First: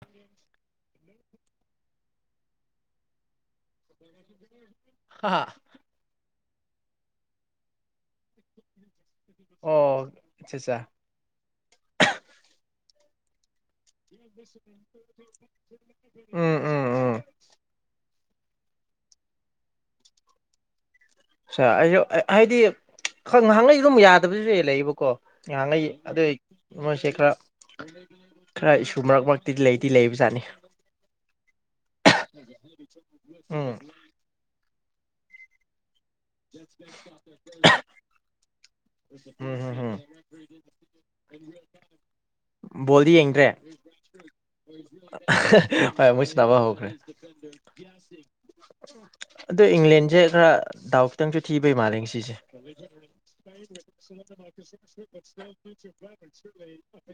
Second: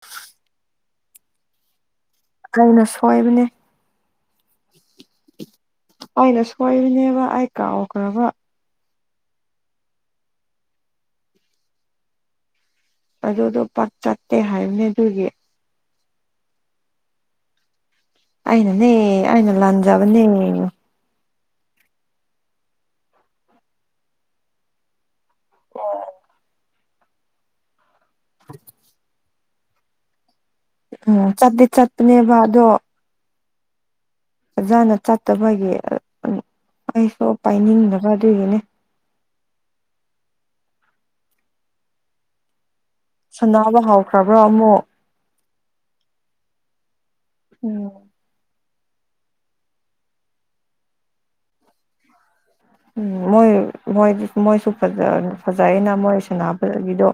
ꯎꯝ ꯀꯩꯅ ꯁꯣꯏꯕꯅꯦ ꯍꯥ ꯑꯩꯅ ꯁꯣꯏꯔꯤꯕꯅꯦꯕ ꯑꯩ ꯀꯥꯎꯈ꯭ꯔꯕ ꯑꯣ ꯑꯆꯥ ꯑꯠꯆꯥ ꯑꯗꯨꯗꯣ ꯄꯥꯛ ꯆꯠꯇꯦ ꯍꯥꯏꯕꯅꯦ ꯑꯗꯨꯒꯤ ꯎꯝ ꯎꯝ ꯎꯝ ꯑꯩꯅꯅꯦ ꯑꯏꯩꯅ ꯂꯥꯟꯖꯕꯅꯦ ꯑ ꯑꯩꯁꯨ ꯍꯥꯏꯗꯤ ꯉꯥꯏꯍꯥꯛ ꯂꯩꯩ ꯑꯗꯨꯝ ꯌꯥꯗꯕꯁꯨ ꯍ ꯂꯩꯕꯀꯣ ꯉꯥꯡꯉꯩꯏ ꯑꯗꯨ ꯃꯣꯏꯁꯦ ꯈꯔ ꯈꯔ ꯏꯁꯨ ꯃꯔꯛꯃꯛ ꯇꯤꯗꯤ ꯂꯩꯗꯤ ꯂꯩꯕꯖꯥꯠꯅꯤ ꯎꯝ ꯆꯠꯇꯠꯇꯗꯤ ꯆꯠꯄꯅꯦꯕ ꯑꯗꯣ ꯎꯝ ꯑꯣꯖꯥꯅ ꯆꯠꯇꯕꯒꯤ ꯑꯩꯁꯨ ꯄꯥꯏꯅꯤꯡꯗꯕ ꯑꯗꯨꯒꯤꯅꯦ ꯎꯝ ꯍꯝ ꯎꯝ ꯕꯣꯜꯗꯤ ꯌꯦꯡꯗ꯭ꯔꯦ ꯁꯥꯟꯅꯕ ꯍꯧꯈ꯭ꯔꯕ꯭ꯔꯣ ꯑꯃꯨꯛ ꯍ ꯃꯣꯏꯁꯅꯥꯅꯕ ꯍꯧꯈ꯭ꯔꯦ ꯎꯝ ꯑꯗ ꯏꯪꯂꯦꯟꯁꯦ ꯈꯔ ꯗꯥꯎꯛꯇꯪꯁꯨ ꯊꯤꯕꯩ ꯃꯥꯜꯂꯦ ꯉꯁꯤꯁꯦ ꯎꯝ ꯃꯣꯏꯣꯏ ꯃꯣꯏꯁꯨ ꯐꯖ ꯑꯩꯅ ꯃꯣꯏ ꯁꯥꯟꯅꯕꯒꯤꯗꯣ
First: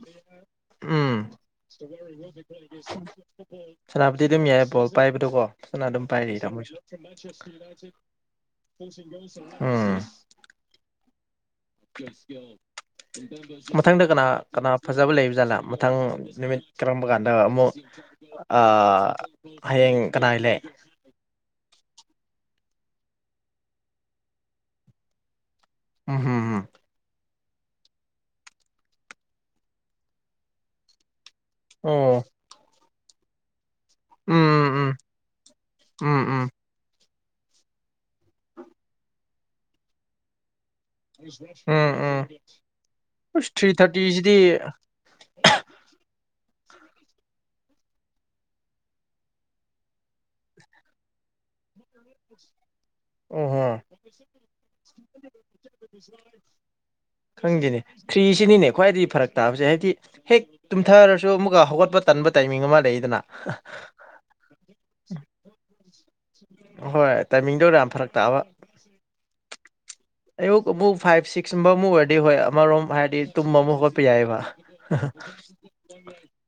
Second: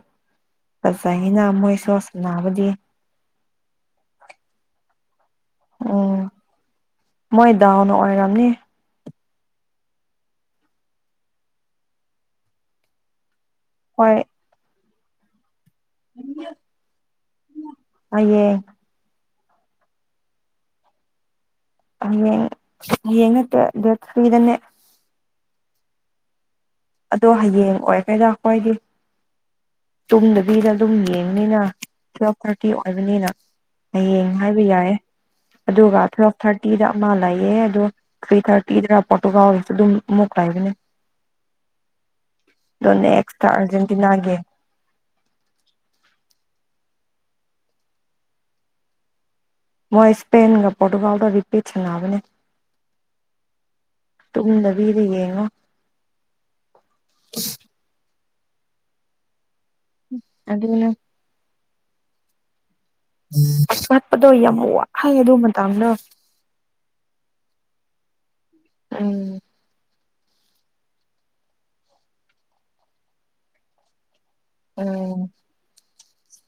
ꯎꯝ ꯐꯖꯩꯅ ꯃꯣꯏꯁꯨ ꯁꯥꯟꯅꯕꯗꯤ ꯁꯅꯥꯄꯇꯗꯤ ꯃꯌꯥꯥꯏ ꯄꯣ ꯄꯥꯏꯕꯗꯣꯀꯣ ꯐꯖꯅ ꯑꯗꯨꯝ ꯎꯝ ꯄꯥꯏꯔ ꯇꯥꯃꯣꯏꯁꯨ ꯃꯣꯏ ꯗꯥꯎꯅ ꯑꯣꯏꯔꯝꯅꯤ ꯎꯝ ꯃꯊꯪꯗ ꯍꯣꯏ ꯀꯅꯥ ꯀꯅꯥ ꯐꯖꯕ ꯂꯩꯕ ꯖꯥꯠꯂꯥ ꯃꯈꯤꯊꯪ ꯅꯨꯃꯤꯠ ꯀꯔꯝꯕ ꯀꯥꯟꯗ ꯑꯃꯨꯛ ꯍꯌꯦꯡ ꯍꯌꯦꯡ ꯀꯅꯥ ꯂꯩ ꯌꯦꯡ ꯌꯦꯉꯠꯇꯁꯨꯗꯟꯅꯦ ꯎꯝ ꯍꯝ ꯑꯗꯣ ꯍꯌꯦꯡꯉꯛꯑꯣꯏ ꯀꯩꯗꯣ ꯑꯩꯈꯣꯏꯗꯤ ꯇꯨꯡꯗꯕꯤꯗ ꯑꯗꯨꯝ ꯌꯦꯡꯉ ꯅꯤꯅ ꯑꯣ ꯇꯨ ꯊꯥꯔꯇꯤ ꯑꯣꯏꯕꯅꯤꯅ ꯍꯌꯦꯡ ꯎꯝ ꯍꯥꯏꯕ ꯎꯝ ꯌꯥꯏꯦ ꯑꯗꯨꯒ ꯎꯝ ꯊꯜꯞ ꯎꯝ ꯊꯥꯔꯇꯤꯗ ꯃꯥ ꯂꯩꯑꯦ ꯑꯗꯣ ꯊ꯭ꯔꯤ ꯊꯥꯔꯇꯤꯗꯅ ꯄꯣꯇꯣꯀꯥꯎꯔꯤꯁꯨ ꯑꯗꯨꯝ ꯃꯨꯛ ꯂꯥꯛꯕꯅꯦ ꯎꯝ ꯅꯦꯛꯁꯇ ꯎꯝꯁ ꯊ꯭ꯔꯤ ꯑꯥꯔꯖꯦꯟꯇꯤꯅꯥꯒꯤ ꯊꯥꯔꯇꯤꯁꯤꯗꯤ [inaudible] ꯃꯣꯏ ꯏꯁꯄꯦꯟꯒ ꯄꯣꯇꯨꯒꯜꯗꯔꯤꯄꯤꯠ ꯑꯣꯍꯣ ꯇꯨꯝꯗꯕꯤꯗ ꯌꯦꯡꯉꯣ ꯈꯪꯗꯅꯤ ꯈ꯭ꯔꯤꯁꯤꯅꯤꯅꯦ ꯈ꯭ꯋꯥꯏꯗꯒꯤ ꯐꯔꯛ ꯇꯥꯕꯁꯦ ꯍꯥꯏꯗꯤ ꯍꯦꯛ ꯑꯗꯨꯅ ꯇꯨꯝꯊꯔꯁꯨ ꯑꯃꯨꯛꯀ ꯍꯧꯒꯠꯄ ꯇꯟꯕ ꯇꯥꯏꯃꯤꯡ ꯑꯃ ꯂꯩꯅꯤ ꯋꯥꯠꯄꯗꯣ ꯌꯥꯝ ꯋꯥꯍꯩ ꯑꯗꯨ ꯃꯇꯥꯡꯗ ꯍꯣꯏ ꯇꯥꯏꯃꯤꯡꯗꯣꯔ ꯌꯥꯝ ꯐꯔꯛ ꯇꯥꯕ ꯎꯝ ꯑꯌꯨꯛ ꯑꯃꯨꯛ ꯐꯥꯏꯚ ꯁꯤꯛꯁꯀꯨꯝꯕ ꯑꯃꯨꯛ ꯑꯣꯏꯔꯗꯤ ꯍꯣꯏ ꯑꯃꯔꯣꯝ ꯍꯥꯏꯗꯤ ꯇꯨꯝꯕ ꯑꯃꯨꯛ ꯍꯣꯠꯄ ꯌꯥꯏꯑꯕ ꯎꯝ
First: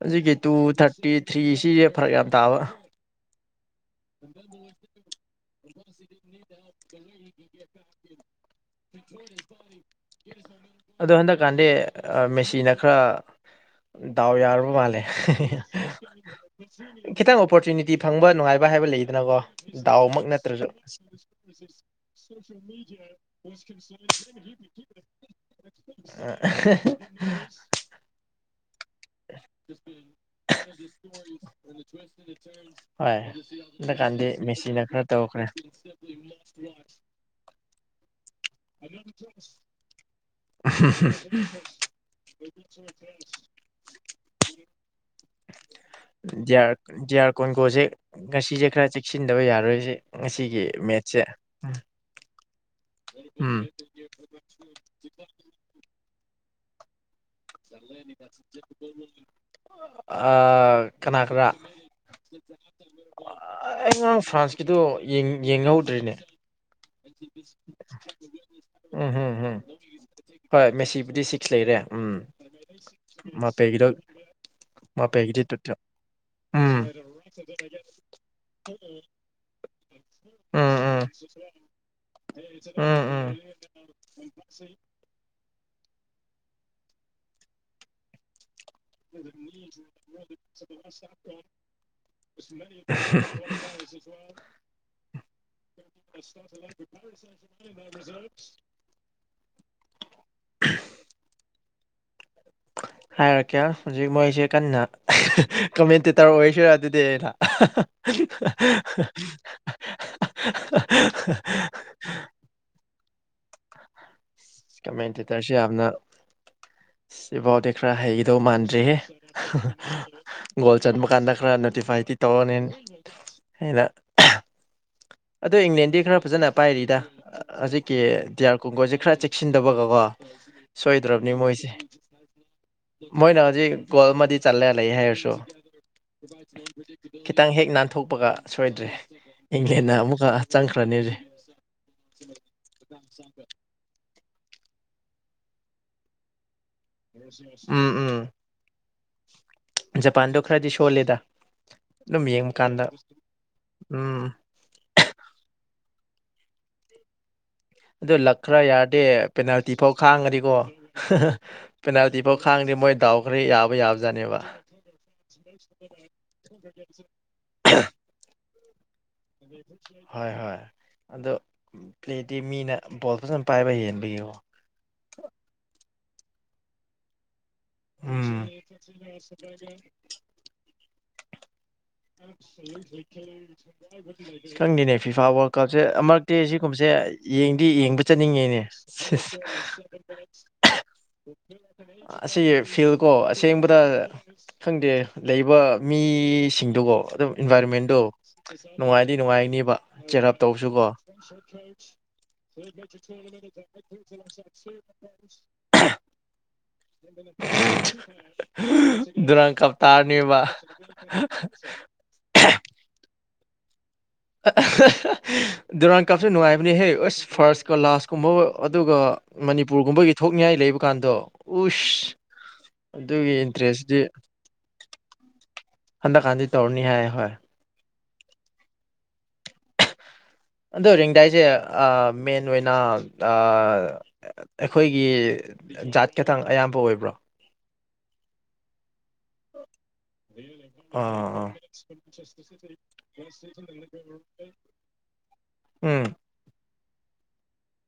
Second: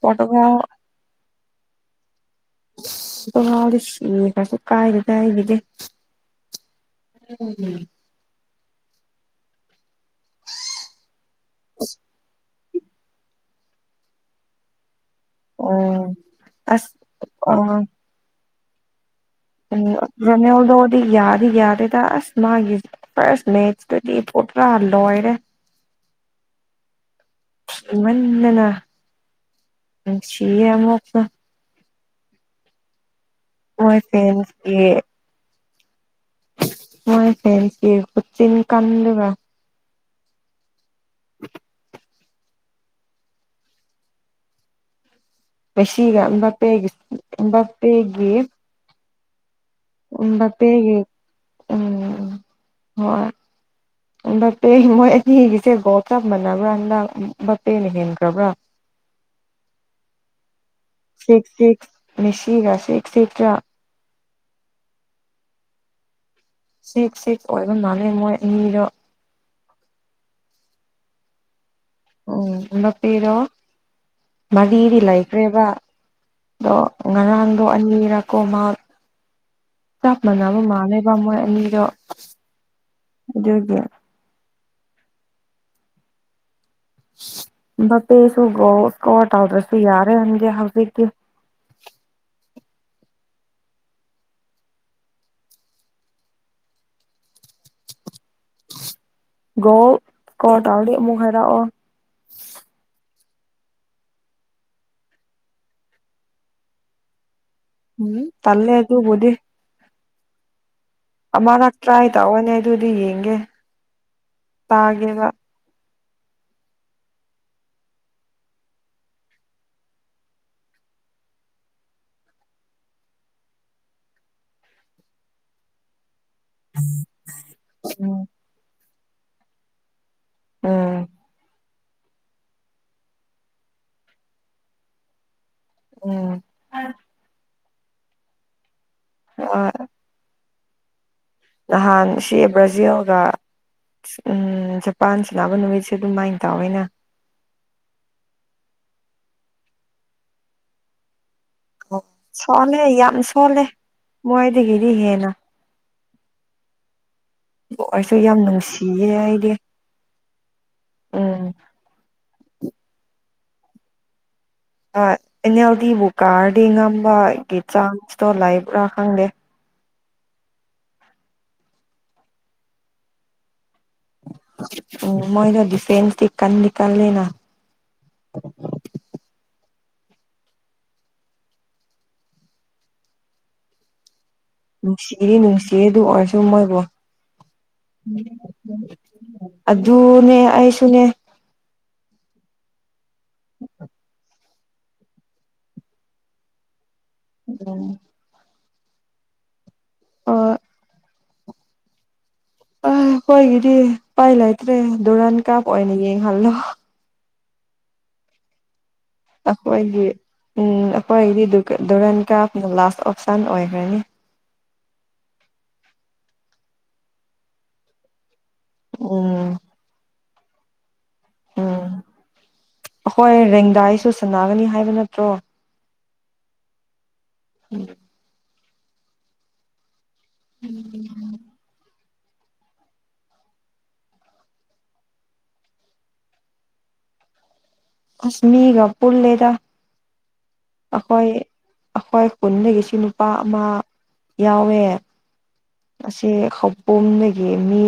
ꯍꯧꯖꯤꯛꯒꯤ ꯇꯨ ꯊꯥꯔꯇꯤ ꯐ꯭ꯔꯤꯁꯤꯁꯦ ꯐꯔꯛ ꯌꯥꯝ ꯇꯥꯕ ꯇꯥꯎꯗ ꯁꯤꯔꯁꯨ ꯀꯥꯏꯔꯦꯗꯏꯔꯤꯗꯤ [inaudible] ꯑꯗꯣ ꯍꯟꯗꯛ ꯀꯥꯟꯗꯗꯤ ꯃꯦꯁꯤꯤꯟ ꯈꯔ ꯗꯥꯎ ꯌꯥꯨꯔꯕ ꯃꯥꯜꯂꯦ ꯎꯝ ꯑꯁ ꯈꯤꯇꯪ ꯑꯣꯄꯣꯔꯆꯨꯅꯤꯇꯤ ꯐꯪꯕ ꯅꯨꯡꯉꯥꯏꯕ ꯍꯥꯏꯕ ꯂꯩ ꯃꯅ ꯑꯣꯗꯣ ꯑꯣꯗꯤ ꯌꯥꯗ ꯌꯥꯗꯦꯗ ꯑꯁ ꯃꯥꯒꯤ ꯁꯅꯦꯍꯤ ꯗ ꯄꯨꯠ꯭ꯔꯥꯍꯜꯂꯣ ꯍꯥꯏꯔꯦ ꯏꯟꯟꯅꯅ [inaudible] ꯍꯣꯏ ꯃꯣꯏ ꯍꯀꯥꯟꯗꯤ ꯐꯦꯟꯁꯀꯤ ꯃꯦꯆꯤꯟꯅ ꯈꯔ ꯇꯧꯈ꯭ꯔꯦ ꯃꯣꯏ ꯐꯁꯤ ꯆꯤꯟ ꯀꯥꯟꯗꯕ [inaudible] [inaudible] ꯃꯦꯁꯤꯒ ꯑꯝꯕꯥꯄꯦꯒꯤ ꯗꯤꯌꯥꯔ ꯀꯣꯟꯒꯣꯁꯦ ꯑꯝꯕꯥꯄꯦꯒꯤ ꯉꯁꯤꯁꯦ ꯈꯔ ꯆꯦꯛꯁꯤꯟꯗꯕ ꯌꯥꯔꯣꯏ ꯉꯁꯤꯒꯤ ꯑꯝꯕꯥꯄꯦꯒꯤ ꯃꯦꯠꯁꯦ ꯍꯣꯏꯄ ꯃꯣꯏ ꯑꯅꯤꯒꯤꯁꯦ ꯒꯣꯞ ꯆꯞ ꯃꯥꯟꯅꯕ꯭ꯔꯥꯗ ꯑ ꯀꯅꯥ ꯀꯔꯥ ꯁꯤꯛꯁ ꯁꯤꯛꯁ ꯃꯦꯁꯤꯒ ꯁꯤꯛꯁ ꯁꯤꯛꯁꯔꯥ ꯑꯩꯉꯥꯡ ꯐ꯭ꯔꯥꯟꯁꯀꯤꯗꯣ ꯌꯦꯡꯍꯧꯗ꯭ꯔꯤꯅꯦ ꯁꯤꯛꯁ ꯁꯤꯛꯁ ꯑꯣꯏꯕ ꯃꯥꯜꯂꯦ ꯃꯣꯏ ꯑꯅꯤꯗꯣ ꯎꯝ ꯎꯝ ꯎꯝ ꯍꯣꯏ ꯃꯦꯁꯤꯕꯨꯗꯤ ꯁꯤꯛꯁ ꯂꯩꯔꯦ ꯎꯝ ꯎꯝꯂꯄꯤꯦꯔꯣ ꯃꯥꯄꯦꯒꯤꯗꯣ ꯃꯔꯤꯗꯤ ꯃꯥꯄꯦꯒꯤꯗꯤ ꯇꯨ ꯂꯩꯈ꯭ꯔꯦꯕ ꯑꯗꯣ ꯎꯝ ꯉꯔꯥꯡꯗꯣ ꯑꯅꯤꯔꯀꯣ ꯃꯥ ꯆꯞ ꯃꯥꯟꯅꯕ ꯎꯝ ꯎꯝ ꯃꯥꯜꯂꯦꯕ ꯃꯣꯏ ꯑꯅꯤꯗꯣ ꯎꯝ ꯎꯝ ꯑꯗꯨꯒꯤ ꯦ ꯄꯦꯁ ꯍꯧꯖꯤꯛꯇꯤ [inaudible] [inaudible] [inaudible] ꯣ ꯀ ꯇꯧꯔꯤꯕꯨꯛ ꯍꯔ ꯍꯥꯏꯔꯛꯀꯦ ꯍꯧꯖꯤꯛ ꯃꯣꯏꯁꯦ ꯀꯟꯅ ꯀꯃꯦꯟꯇꯦꯇꯔ ꯑꯣꯏꯔꯁꯔ ꯑꯗꯨꯗꯤ ꯑꯩꯅ ꯎꯝ ꯇꯜꯂꯦ ꯑꯗꯨꯕꯨꯗꯤ [inaudible] ꯑꯃꯔꯛ ꯇ꯭ꯔꯥꯏ ꯇꯧꯔꯅꯦ ꯑꯗꯨꯗꯤ ꯌꯦꯡꯒꯦ ꯀꯃꯇꯤ ꯇꯥꯒꯦꯕ ꯇꯔꯁꯤ ꯑꯅ ꯁꯤꯐꯥꯎꯗꯤ ꯈꯔ ꯍꯩꯈꯤꯗꯧ ꯃꯥꯟꯗ꯭ꯔꯤꯍꯦ ꯒꯣꯜ ꯆꯟꯕ ꯀꯥꯟꯗ ꯈꯔ ꯅꯣꯇꯤꯐꯥꯏꯇꯤ ꯇꯧꯔꯅꯤ ꯑꯩꯅ ꯑꯗꯣ ꯏꯪꯂꯦꯟꯗꯤ ꯈꯔ ꯐꯖꯅ ꯄꯥꯏꯔꯤꯗ ꯍꯧꯖꯤꯛꯀꯤ ꯎꯝ ꯗꯤꯌꯥꯔ ꯀꯣꯡꯒꯣ ꯈꯔ ꯆꯦꯛꯁꯤꯟꯗꯕꯒꯀꯣ ꯎꯝ ꯁꯣꯏꯗ꯭ꯔꯕꯅꯤ ꯃꯣꯏꯁꯦ ꯃꯣꯏꯅ ꯍꯧꯖꯤꯛ ꯀꯣꯜ ꯃꯗꯤ ꯆꯠꯂꯦ ꯂꯩ ꯍꯥꯏꯔꯁꯨ ꯎꯝ ꯈꯤꯇꯪ ꯍꯦꯛ ꯅꯥꯟꯊꯣꯛꯄꯒ ꯁꯣꯏꯗ꯭ꯔꯦ ꯏꯪꯂꯦꯟꯅ ꯑꯃꯨꯛ ꯀꯀꯥ ꯆꯪ ꯈ꯭ꯔꯅꯤ ꯍꯧꯖꯤꯛ ꯅꯍꯥꯟ ꯁꯤ ꯕ꯭ꯔꯥꯖꯤꯜꯒ ꯎꯝ ꯖꯄꯥꯟ ꯁꯅꯥꯕ ꯅꯨꯃꯤꯠꯁꯦ ꯑꯗꯨꯃꯥꯏꯅ ꯇꯥꯋꯦꯅ ꯎꯝ ꯎꯝ ꯖꯄꯥꯟꯗꯣ ꯈꯔꯗꯤ ꯁꯣꯜꯂꯦꯗ ꯑꯣ ꯑꯗꯨꯝ ꯌꯦꯡꯕ ꯁꯣꯜꯂꯦ ꯀꯥꯟꯗ ꯌꯥꯝ ꯁꯣꯜꯂꯦ ꯎꯝ ꯃꯣꯏꯗꯒꯤꯗꯤ ꯍꯦꯟꯅ ꯑꯗꯨ ꯑꯣꯏꯔꯁꯨ ꯌꯥꯝ ꯂꯛꯈ꯭ꯔ ꯌꯥꯔꯗꯤ ꯅꯨꯡꯁꯤꯌꯦ ꯑꯩꯗꯤ ꯄꯦꯅꯥꯜꯇꯤ ꯐꯥꯎ ꯈꯥꯡꯉꯗꯤ ꯀꯣ ꯎꯝ ꯄꯦꯅꯥꯜꯇꯤ ꯐꯥꯎ ꯈꯥꯡꯉꯥꯗꯤ ꯃꯣꯏ ꯗꯥꯎ ꯈꯔꯥ ꯌꯥꯕ ꯌꯥꯕꯖꯥꯠꯅꯦꯕ ꯑꯦꯅꯦꯜꯗꯤꯕꯨ ꯀꯥꯔꯗꯤ ꯉꯝꯕꯒꯤ ꯆꯥꯟꯁꯇꯣ ꯂꯩꯕ꯭ꯔꯥ ꯈꯪꯗꯦ ꯍꯣꯏ ꯍꯣꯏ ꯑꯗꯣ ꯄ꯭ꯂꯦꯗꯤ ꯃꯤꯅ ꯕꯣꯜ ꯐꯖꯅ ꯄꯥꯏꯕ ꯍꯦꯜ ꯎ ꯃꯣꯏꯅ ꯗꯤꯐꯦꯟ ꯇꯤ ꯀꯟꯗꯤ ꯀꯜꯂꯦꯅ ꯎ [inaudible] ꯈꯪꯗꯦꯅꯦ ꯐꯤꯐꯥ ꯅꯨꯡꯁꯤꯗꯤ ꯋꯥꯔꯜ ꯅꯨꯡꯁꯤꯌꯦ ꯀꯞꯁꯦ ꯑꯗꯨ ꯑꯃ ꯃꯔꯛꯇꯤ ꯑꯣꯏꯔꯁꯨ ꯃꯣꯏꯕꯨ ꯁꯤꯒꯨꯝꯕꯁꯦ ꯌꯦꯡꯗꯤ ꯌꯦꯡꯕ ꯆꯠꯅꯤꯡꯉꯦꯅꯦ ꯑꯗꯨꯅꯦ ꯑꯩꯁꯨꯅꯦ [inaudible] ꯑꯁꯤ ꯐꯤꯜꯀꯣ ꯑꯁꯦꯡꯕꯗ ꯈꯪꯗꯦ ꯂꯩꯕ ꯃꯤꯁꯤꯡꯗꯨꯒꯣ ꯑꯗꯨꯝ ꯏꯟꯚꯥꯏꯔꯣꯟꯃꯦꯟꯗꯣ ꯅꯨꯡꯉꯥꯏꯗꯤ ꯅꯨꯡꯉꯥꯏꯅꯤꯕ ꯆꯦꯛꯑꯞ ꯑꯣ ꯇꯧꯁꯨꯀꯣ ꯑ ꯍꯣꯏꯒꯤꯗꯤ ꯎꯄꯥꯏ ꯂꯩꯇ꯭ꯔꯦ ꯗꯨꯔꯥꯟ ꯀꯥꯞ ꯑꯣꯏꯅ ꯌꯦꯡꯍꯜꯂꯣ [inaudible] ꯀꯞ ꯑꯩꯈꯣꯏꯒꯤ ꯇꯥꯔꯅꯦꯕ ꯎꯝ ꯑꯩꯈꯣꯏꯗꯤ ꯗꯨꯔꯀꯟ ꯗꯨꯔꯟ ꯀꯞꯄꯅꯥ ꯂꯥꯁ ꯑꯣꯞꯁꯟ ꯑꯣꯏꯈ꯭ꯔꯅꯤ ꯗꯗꯨꯨꯔꯪ ꯀꯥꯞꯁꯦ ꯅꯨꯡꯉꯥꯏꯕꯅꯤ ꯍꯦ ꯑꯁ ꯐꯥꯔꯁꯀ ꯂꯥꯁꯀ ꯀꯨꯝꯕꯥ ꯑꯗꯨꯒ ꯎꯝ ꯃꯅꯤꯄꯨꯔꯒꯨꯝꯕꯒꯤ ꯊꯣꯛꯅꯤꯡꯉꯥꯏ ꯂꯩꯕ ꯀꯥꯟꯗꯣ ꯎꯝ ꯎꯁ ꯑꯗꯨꯒꯤ ꯑꯩꯈꯣꯏ ꯏꯟꯇꯔꯦꯁꯇꯤ ꯔꯦꯡꯗꯥꯏꯁꯨ ꯁꯥꯟꯅꯒꯅꯤ ꯍꯥꯏꯕ ꯅꯠꯇ꯭ꯔꯣ ꯍꯟꯗꯛꯀꯥꯟꯗꯤ ꯇꯧꯔꯅꯤ ꯍꯥꯏ ꯍꯣꯏ ꯎ ꯑꯗꯣ ꯔꯤꯡꯗꯥꯏꯁꯦ ꯑ ꯃꯦꯟ ꯑꯣꯏꯅ ꯑꯩꯈꯣꯏꯒꯤ ꯖꯥꯠ ꯈꯇꯪ ꯑꯌꯥꯝꯕ ꯑꯣꯏꯕ꯭ꯔꯣ ꯑꯁ ꯃꯤꯒ ꯄꯨꯨꯂꯦꯗ ꯍ ꯑꯩꯈꯣꯏ ꯈꯨꯟꯗꯒꯤꯁꯨ ꯅꯨꯄꯥ ꯑꯃ ꯑꯥ ꯌꯥꯎꯋꯦ ꯑꯥ ꯎꯝ ꯑꯁꯤ ꯈꯥꯕꯣꯝꯗꯒꯤ ꯃꯤ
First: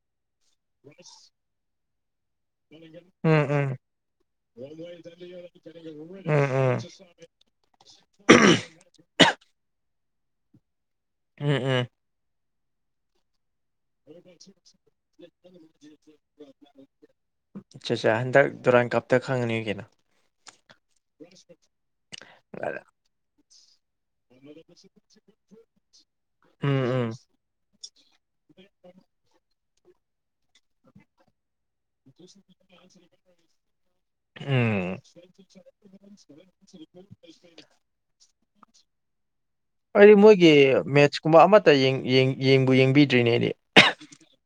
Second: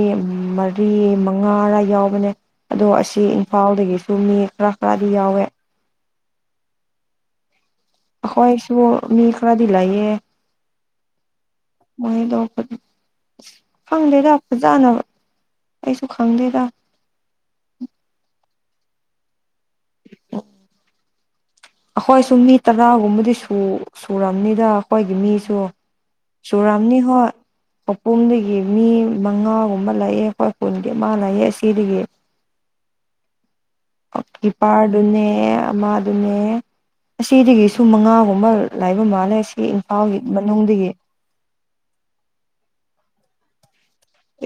ꯃꯔꯤ ꯃꯉꯥꯔ ꯔꯥ ꯌꯥꯎꯕꯅꯦ ꯑꯗꯣ ꯑꯁꯤ ꯎꯝ ꯎꯝ ꯏꯝꯐꯥꯜꯗꯒꯤꯁꯨ ꯃꯤ ꯈꯔ ꯈꯔꯗꯤ ꯌꯥꯎꯋꯦ ꯎꯝ ꯎꯝ ꯈꯣꯏꯁꯨ ꯃꯤ ꯈꯔꯗꯤ ꯂꯩꯌꯦ ꯎꯝ ꯎꯝ ꯃꯣꯏꯗꯣ ꯈꯪꯗꯦꯗ ꯐꯖꯅ ꯑꯩꯁꯨ ꯈꯪꯗꯦꯗ ꯑꯆꯥ ꯆꯥ ꯍꯟꯗꯛ ꯗꯗꯨꯔꯥꯟ ꯀꯞꯇ ꯈꯪꯉꯅꯤꯒꯤꯅ [unintelligible] [unintelligible] ꯑꯩꯈꯣꯏꯁꯨ ꯃꯤ ꯇꯔꯥꯒꯨꯝꯕꯗꯤ ꯁꯨ ꯁꯨꯔꯝꯅꯤꯗ ꯑꯩꯈꯣꯏꯒꯤ ꯃꯤꯁꯨ ꯎꯝ ꯆꯨꯔꯝꯅꯤ ꯎꯝ ꯍꯣꯏ ꯈꯧꯄꯨꯝꯗꯒꯤ ꯃꯤ ꯃꯉꯥꯒꯨꯝꯕ ꯂꯩꯌꯦ ꯍꯣꯏ ꯄꯨꯒꯤ ꯑꯃꯥ ꯂꯩꯌꯦ ꯑꯁꯤꯗꯥꯒꯤ ꯎꯝ ꯀꯤꯄꯥꯔꯗꯨꯅꯦ ꯑꯃꯗꯨꯅꯦ ꯑꯁꯤꯗꯒꯤꯁꯨ ꯃꯉꯥꯒꯨꯝꯕ ꯂꯥꯏꯕ ꯃꯥꯜꯂꯦ ꯁꯤ ꯑꯩꯗꯤ ꯏꯝꯐꯥꯜꯒꯤ ꯃꯣꯏꯒꯤ ꯃꯅꯨꯡꯗꯒꯤ ꯃꯦꯠꯁꯀꯨꯝꯕ ꯑꯃꯠꯇ ꯌꯦꯡꯕꯨ ꯌꯦꯡꯕꯤꯗ꯭ꯔꯤꯅꯦ ꯑꯩꯗꯤ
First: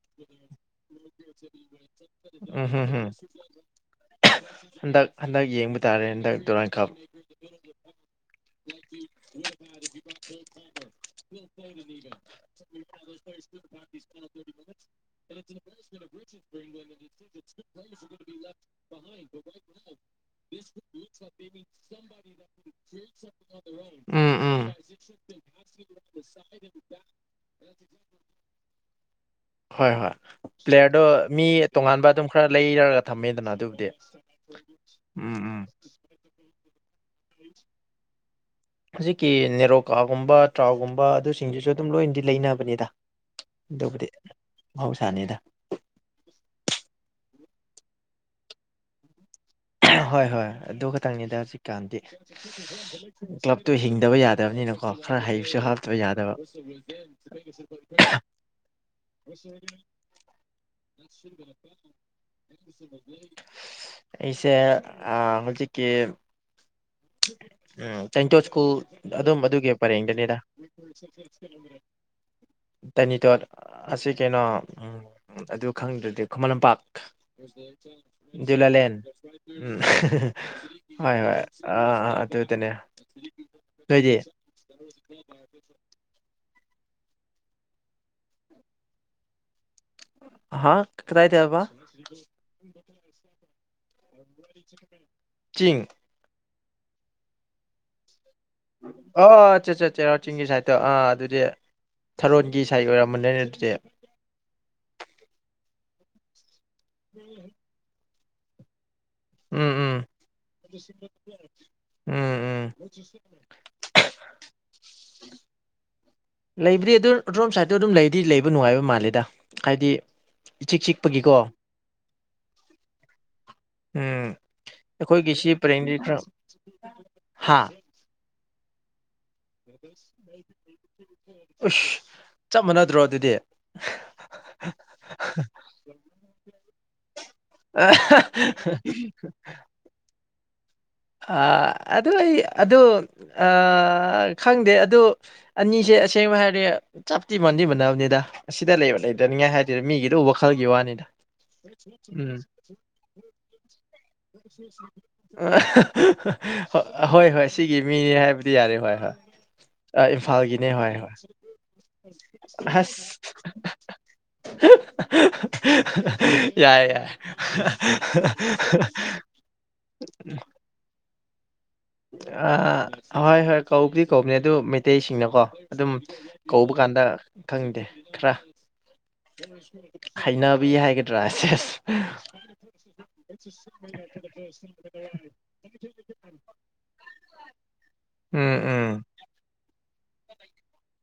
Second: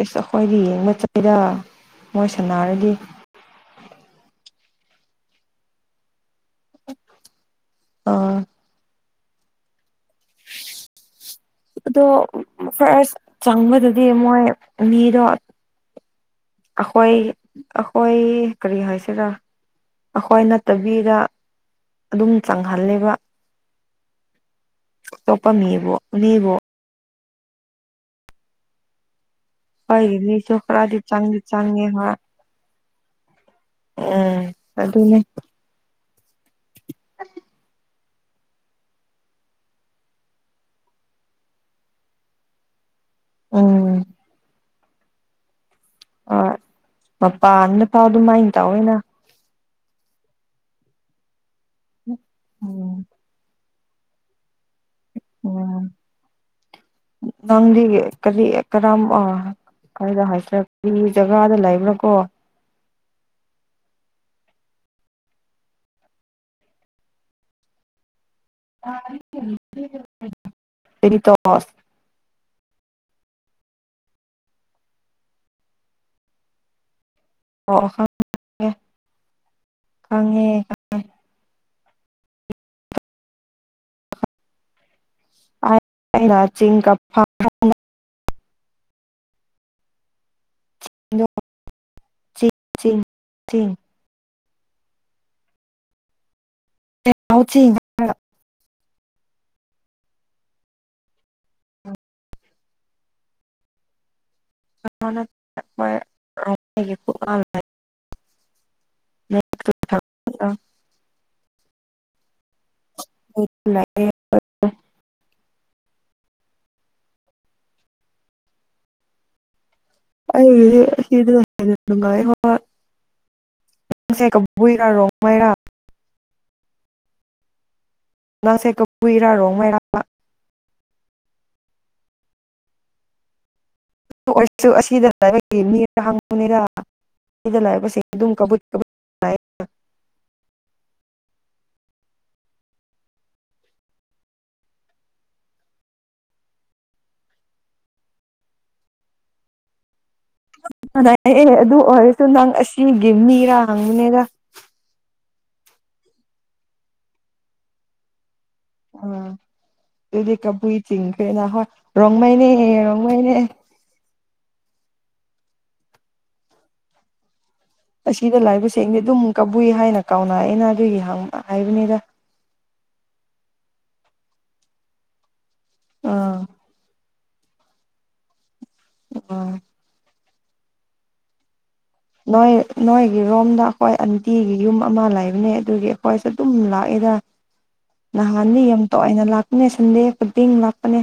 ꯑꯁ ꯑꯩꯈꯣꯏꯗꯤ ꯌꯦꯡꯕ ꯆꯠꯂꯤꯗ ꯃꯣꯏ ꯎꯝ ꯍꯝ ꯁꯥꯟꯅꯔꯗꯤ ꯍꯝ ꯍꯟꯗꯛ ꯍꯟꯗꯛ ꯌꯦꯡꯕ ꯇꯥꯔꯦ ꯍꯟꯗꯛ ꯗꯨꯔꯥꯡ ꯀꯞ ꯑꯥ ꯑꯗꯣ ꯐꯥꯔꯁ ꯆꯪꯕꯗꯗꯤ ꯃꯣꯏ ꯃꯤꯗꯣ [unintelligible] ꯑꯩꯈꯣꯏ ꯑꯩꯈꯣꯏ ꯀꯔꯤ ꯍꯥꯏꯁꯤꯦꯔ ꯑꯩꯈꯣꯏ ꯅꯠꯇꯕꯤꯒ ꯑꯗꯨꯝ ꯆꯪꯍꯜꯂꯦꯕ ꯎꯝ ꯎꯝ ꯑꯇꯣꯞꯄ ꯃꯤꯕꯨꯣ ꯅꯅꯦꯕꯨꯣ ꯍꯣꯏ ꯍꯣꯏ ꯑꯩꯈꯣꯏꯒꯤ ꯃꯤꯁꯨ ꯈꯔꯗꯤ ꯄ꯭ꯂꯦꯌꯔꯗꯣ ꯆꯪꯗꯤ ꯃꯤ ꯆꯪꯉꯦ ꯇꯣꯉꯥꯟꯕ ꯍꯣꯏ ꯑꯗꯨꯝ ꯈꯔ ꯂꯩꯔꯒ ꯊꯝꯃꯦꯗꯅ ꯑꯗꯨꯕꯨꯗꯤ ꯎꯝ ꯑꯗꯨꯅꯦ ꯎꯝ ꯎꯝ ꯍꯧꯖꯤꯛꯀꯤ ꯅꯦꯔꯣꯀꯥꯒꯨꯝꯕ ꯇ꯭ꯔꯥꯎꯒꯨꯝꯕ ꯑꯗꯨꯁꯤꯡꯗꯨꯁꯨ ꯑꯗꯨꯝ ꯂꯣꯏꯅꯗꯤ ꯂꯩꯅꯕꯅꯤꯗ ꯎꯝ ꯑꯗꯨꯕꯨꯗꯤ ꯃꯍꯧꯁꯥꯅꯤꯗ ꯍꯣꯏ ꯃꯄꯥꯟꯗ ꯐꯥꯎ ꯑꯗꯨꯃꯥꯏꯅ ꯇꯧꯑꯣꯏꯅ ꯍꯣꯏ ꯍꯣꯏ ꯑꯗꯨ ꯈꯛꯇꯪꯅꯤꯗ ꯎꯝ ꯍꯧꯖꯤꯛꯀꯥꯟꯗꯤꯞ ꯇꯨ ꯍꯤꯡꯗꯕ ꯌꯥꯗꯕꯅꯤꯅꯣ ꯀꯣ ꯈꯔ ꯍꯩꯁꯨ ꯎꯝ ꯍꯥꯞꯇꯕ ꯅꯪꯗꯤ ꯌꯥꯗꯕ ꯈꯔꯗ ꯍꯥꯏꯖꯔꯛꯄꯤ ꯖꯒꯥꯗ ꯂꯩꯕ꯭ꯔꯥ ꯀꯣ [unintelligible] ꯏꯁꯦ ꯑ ꯍꯧꯣꯏꯁꯦ ꯀ ꯎꯝ ꯁꯇꯣ ꯁ꯭ꯀꯨꯜ ꯑꯗꯨꯝ ꯑꯗꯨꯒꯤ ꯄꯔꯦꯡꯗꯅꯤꯗ ꯇꯅꯤꯇꯣꯠ ꯑꯁꯤ ꯀꯩꯅꯣ ꯑꯗꯨ ꯈꯪꯗ꯭ꯔꯗꯤ ꯈꯨꯃꯟ ꯂꯝꯄꯥꯛ ꯑꯣ ꯈꯪꯉꯦ ꯗꯨꯂꯥꯂꯦꯟ ꯈꯪꯉꯦ ꯍꯣꯏ ꯍꯣꯏ ꯑꯥ ꯑꯥ ꯑꯗꯨꯗꯅꯦ ꯅꯣꯏꯗꯤ ꯑꯅ ꯆꯤꯡ ꯀ ꯐ ꯍꯥꯥ ꯀꯗꯥꯥꯏꯗꯦꯕꯥ ꯇꯤꯟ ꯆꯤꯡ ꯎꯁꯤ ꯉ ꯑꯣ ꯑꯆꯥ ꯑꯆꯥ ꯆꯦꯔꯥꯎ ꯆꯤꯡꯒꯤ ꯁꯥꯏꯗꯠꯇꯣ ꯑꯥ ꯑꯗꯨꯗꯤ ꯊꯔꯣꯟꯒꯤ ꯁꯥꯏꯠ ꯑꯣꯏꯔꯝꯕ ꯅꯣꯏ ꯑꯗꯨꯗꯤ ꯃꯦ ꯎꯝ ꯎꯝ ꯎꯝ ꯎꯝ ꯐ ꯂꯩꯕꯔꯤ ꯑꯗꯨ ꯔꯣꯝ ꯁꯥꯏꯗꯠꯇꯣ ꯑꯗꯨꯝ ꯂꯩꯗꯤ ꯂꯩꯕ ꯅꯨꯡꯉꯥꯏꯕ ꯃꯥꯜꯂꯦꯗ ꯍꯥꯏꯗꯤ ꯏꯆꯤꯛ ꯆꯤꯛꯄꯒꯤꯀꯣ ꯑꯩꯥꯏ ꯎꯝ ꯔꯣꯡꯃꯩꯔꯥ ꯑꯩꯈꯣꯏꯒꯤꯁꯤ ꯄꯔꯦꯡ ꯈꯔ ꯍꯥꯥ ꯉꯁꯦ ꯀꯕꯨꯏꯔ ꯎꯁ ꯆꯞ ꯃꯥꯟꯅꯗ꯭ꯔꯣ ꯑꯗꯨꯗꯤ ꯑꯗꯨ ꯑꯣꯏꯁꯨ ꯑꯁꯤꯗꯒꯤ ꯃꯤꯔ ꯍꯪꯉꯨꯅꯤꯔꯥ ꯗ ꯂ ꯑ ꯀꯕꯨ ꯀ ꯑꯗꯨ ꯑꯩ ꯑꯗꯨ ꯈꯪꯗꯦ ꯑꯗꯨ ꯑꯅꯤꯁꯦ ꯑꯁꯦꯡꯕ ꯍꯥꯏꯔꯗꯤ ꯆꯥꯞꯇꯤ ꯃꯟꯗꯤ ꯃꯅꯕꯅꯤꯗ ꯑꯁꯤꯗ ꯂꯩꯕ ꯂꯩꯗꯅꯤꯡꯉꯥꯏ ꯍꯥꯏꯔ ꯃꯤꯒꯤꯗꯤ ꯎꯕ ꯑ ꯑꯗꯨ ꯑꯣꯏꯔꯁꯨ ꯅꯪ ꯑꯁꯤꯒꯤ ꯃꯤꯔ ꯍꯪꯕꯅꯤꯗ ꯍꯣꯏ ꯍꯣꯏ ꯁꯤꯒꯤ ꯃꯤꯅꯤ ꯍꯥꯏꯕꯗꯤ ꯌꯥꯔꯦ ꯍꯣꯏ ꯎꯝ ꯍꯣꯏ ꯑꯗꯨꯗꯤ ꯏꯝꯐꯥꯜꯒꯤꯅꯦ ꯀꯕꯨꯏ ꯍꯣꯏ ꯍꯣꯏ ꯆꯤꯡꯈ꯭ꯔꯦꯅ ꯍꯣꯏ ꯔꯣꯡꯃꯩꯅꯦ ꯑꯁ ꯔꯣꯡꯃꯩꯅꯦ ꯌꯥꯏ ꯌꯥꯏ ꯑꯁꯤꯗ ꯂꯥꯛꯏꯕꯁꯦꯡꯗꯤ ꯑꯗꯨꯝ ꯀꯕꯨꯏ ꯍꯥꯏꯅ ꯀꯥꯎꯅꯔꯛꯑꯦꯅ ꯑꯗꯨꯒꯤ ꯍꯥꯏꯕꯅꯤꯗ ꯍꯣꯏ ꯍꯣꯏ ꯀꯧꯕꯗꯤ ꯀꯧꯕꯅꯦ ꯑꯗꯨ ꯃꯩꯇꯩꯁꯤꯡꯅꯀꯣ ꯑꯗꯨꯝ ꯎꯝ ꯀꯧꯕ ꯀꯥꯟꯗ ꯈꯪꯗꯦ ꯈꯔ ꯈꯩꯅꯕꯤ ꯍꯥꯏꯒꯗ꯭ꯔꯥꯁꯦꯁ ꯅꯣꯏ ꯅꯣꯏꯒꯤꯔꯣꯝꯗ ꯑꯩꯈꯣꯏ ꯑꯟꯇꯤꯒꯤ ꯌꯨꯝ ꯑꯃ ꯂꯩꯕꯅꯦ ꯑꯗꯨꯒꯤ ꯑꯩꯈꯣꯏꯁꯨ ꯑꯗꯨꯝ ꯂꯥꯛ ꯂꯥꯛꯏꯦꯗ ꯎꯝ ꯅꯍꯥꯟꯗꯤ ꯌꯥꯝ ꯎꯝ ꯇꯏꯅ ꯂꯥꯛꯄꯅꯦ ꯁꯟꯗꯦ ꯗꯤꯤꯟ ꯅꯅꯥꯄꯅꯦ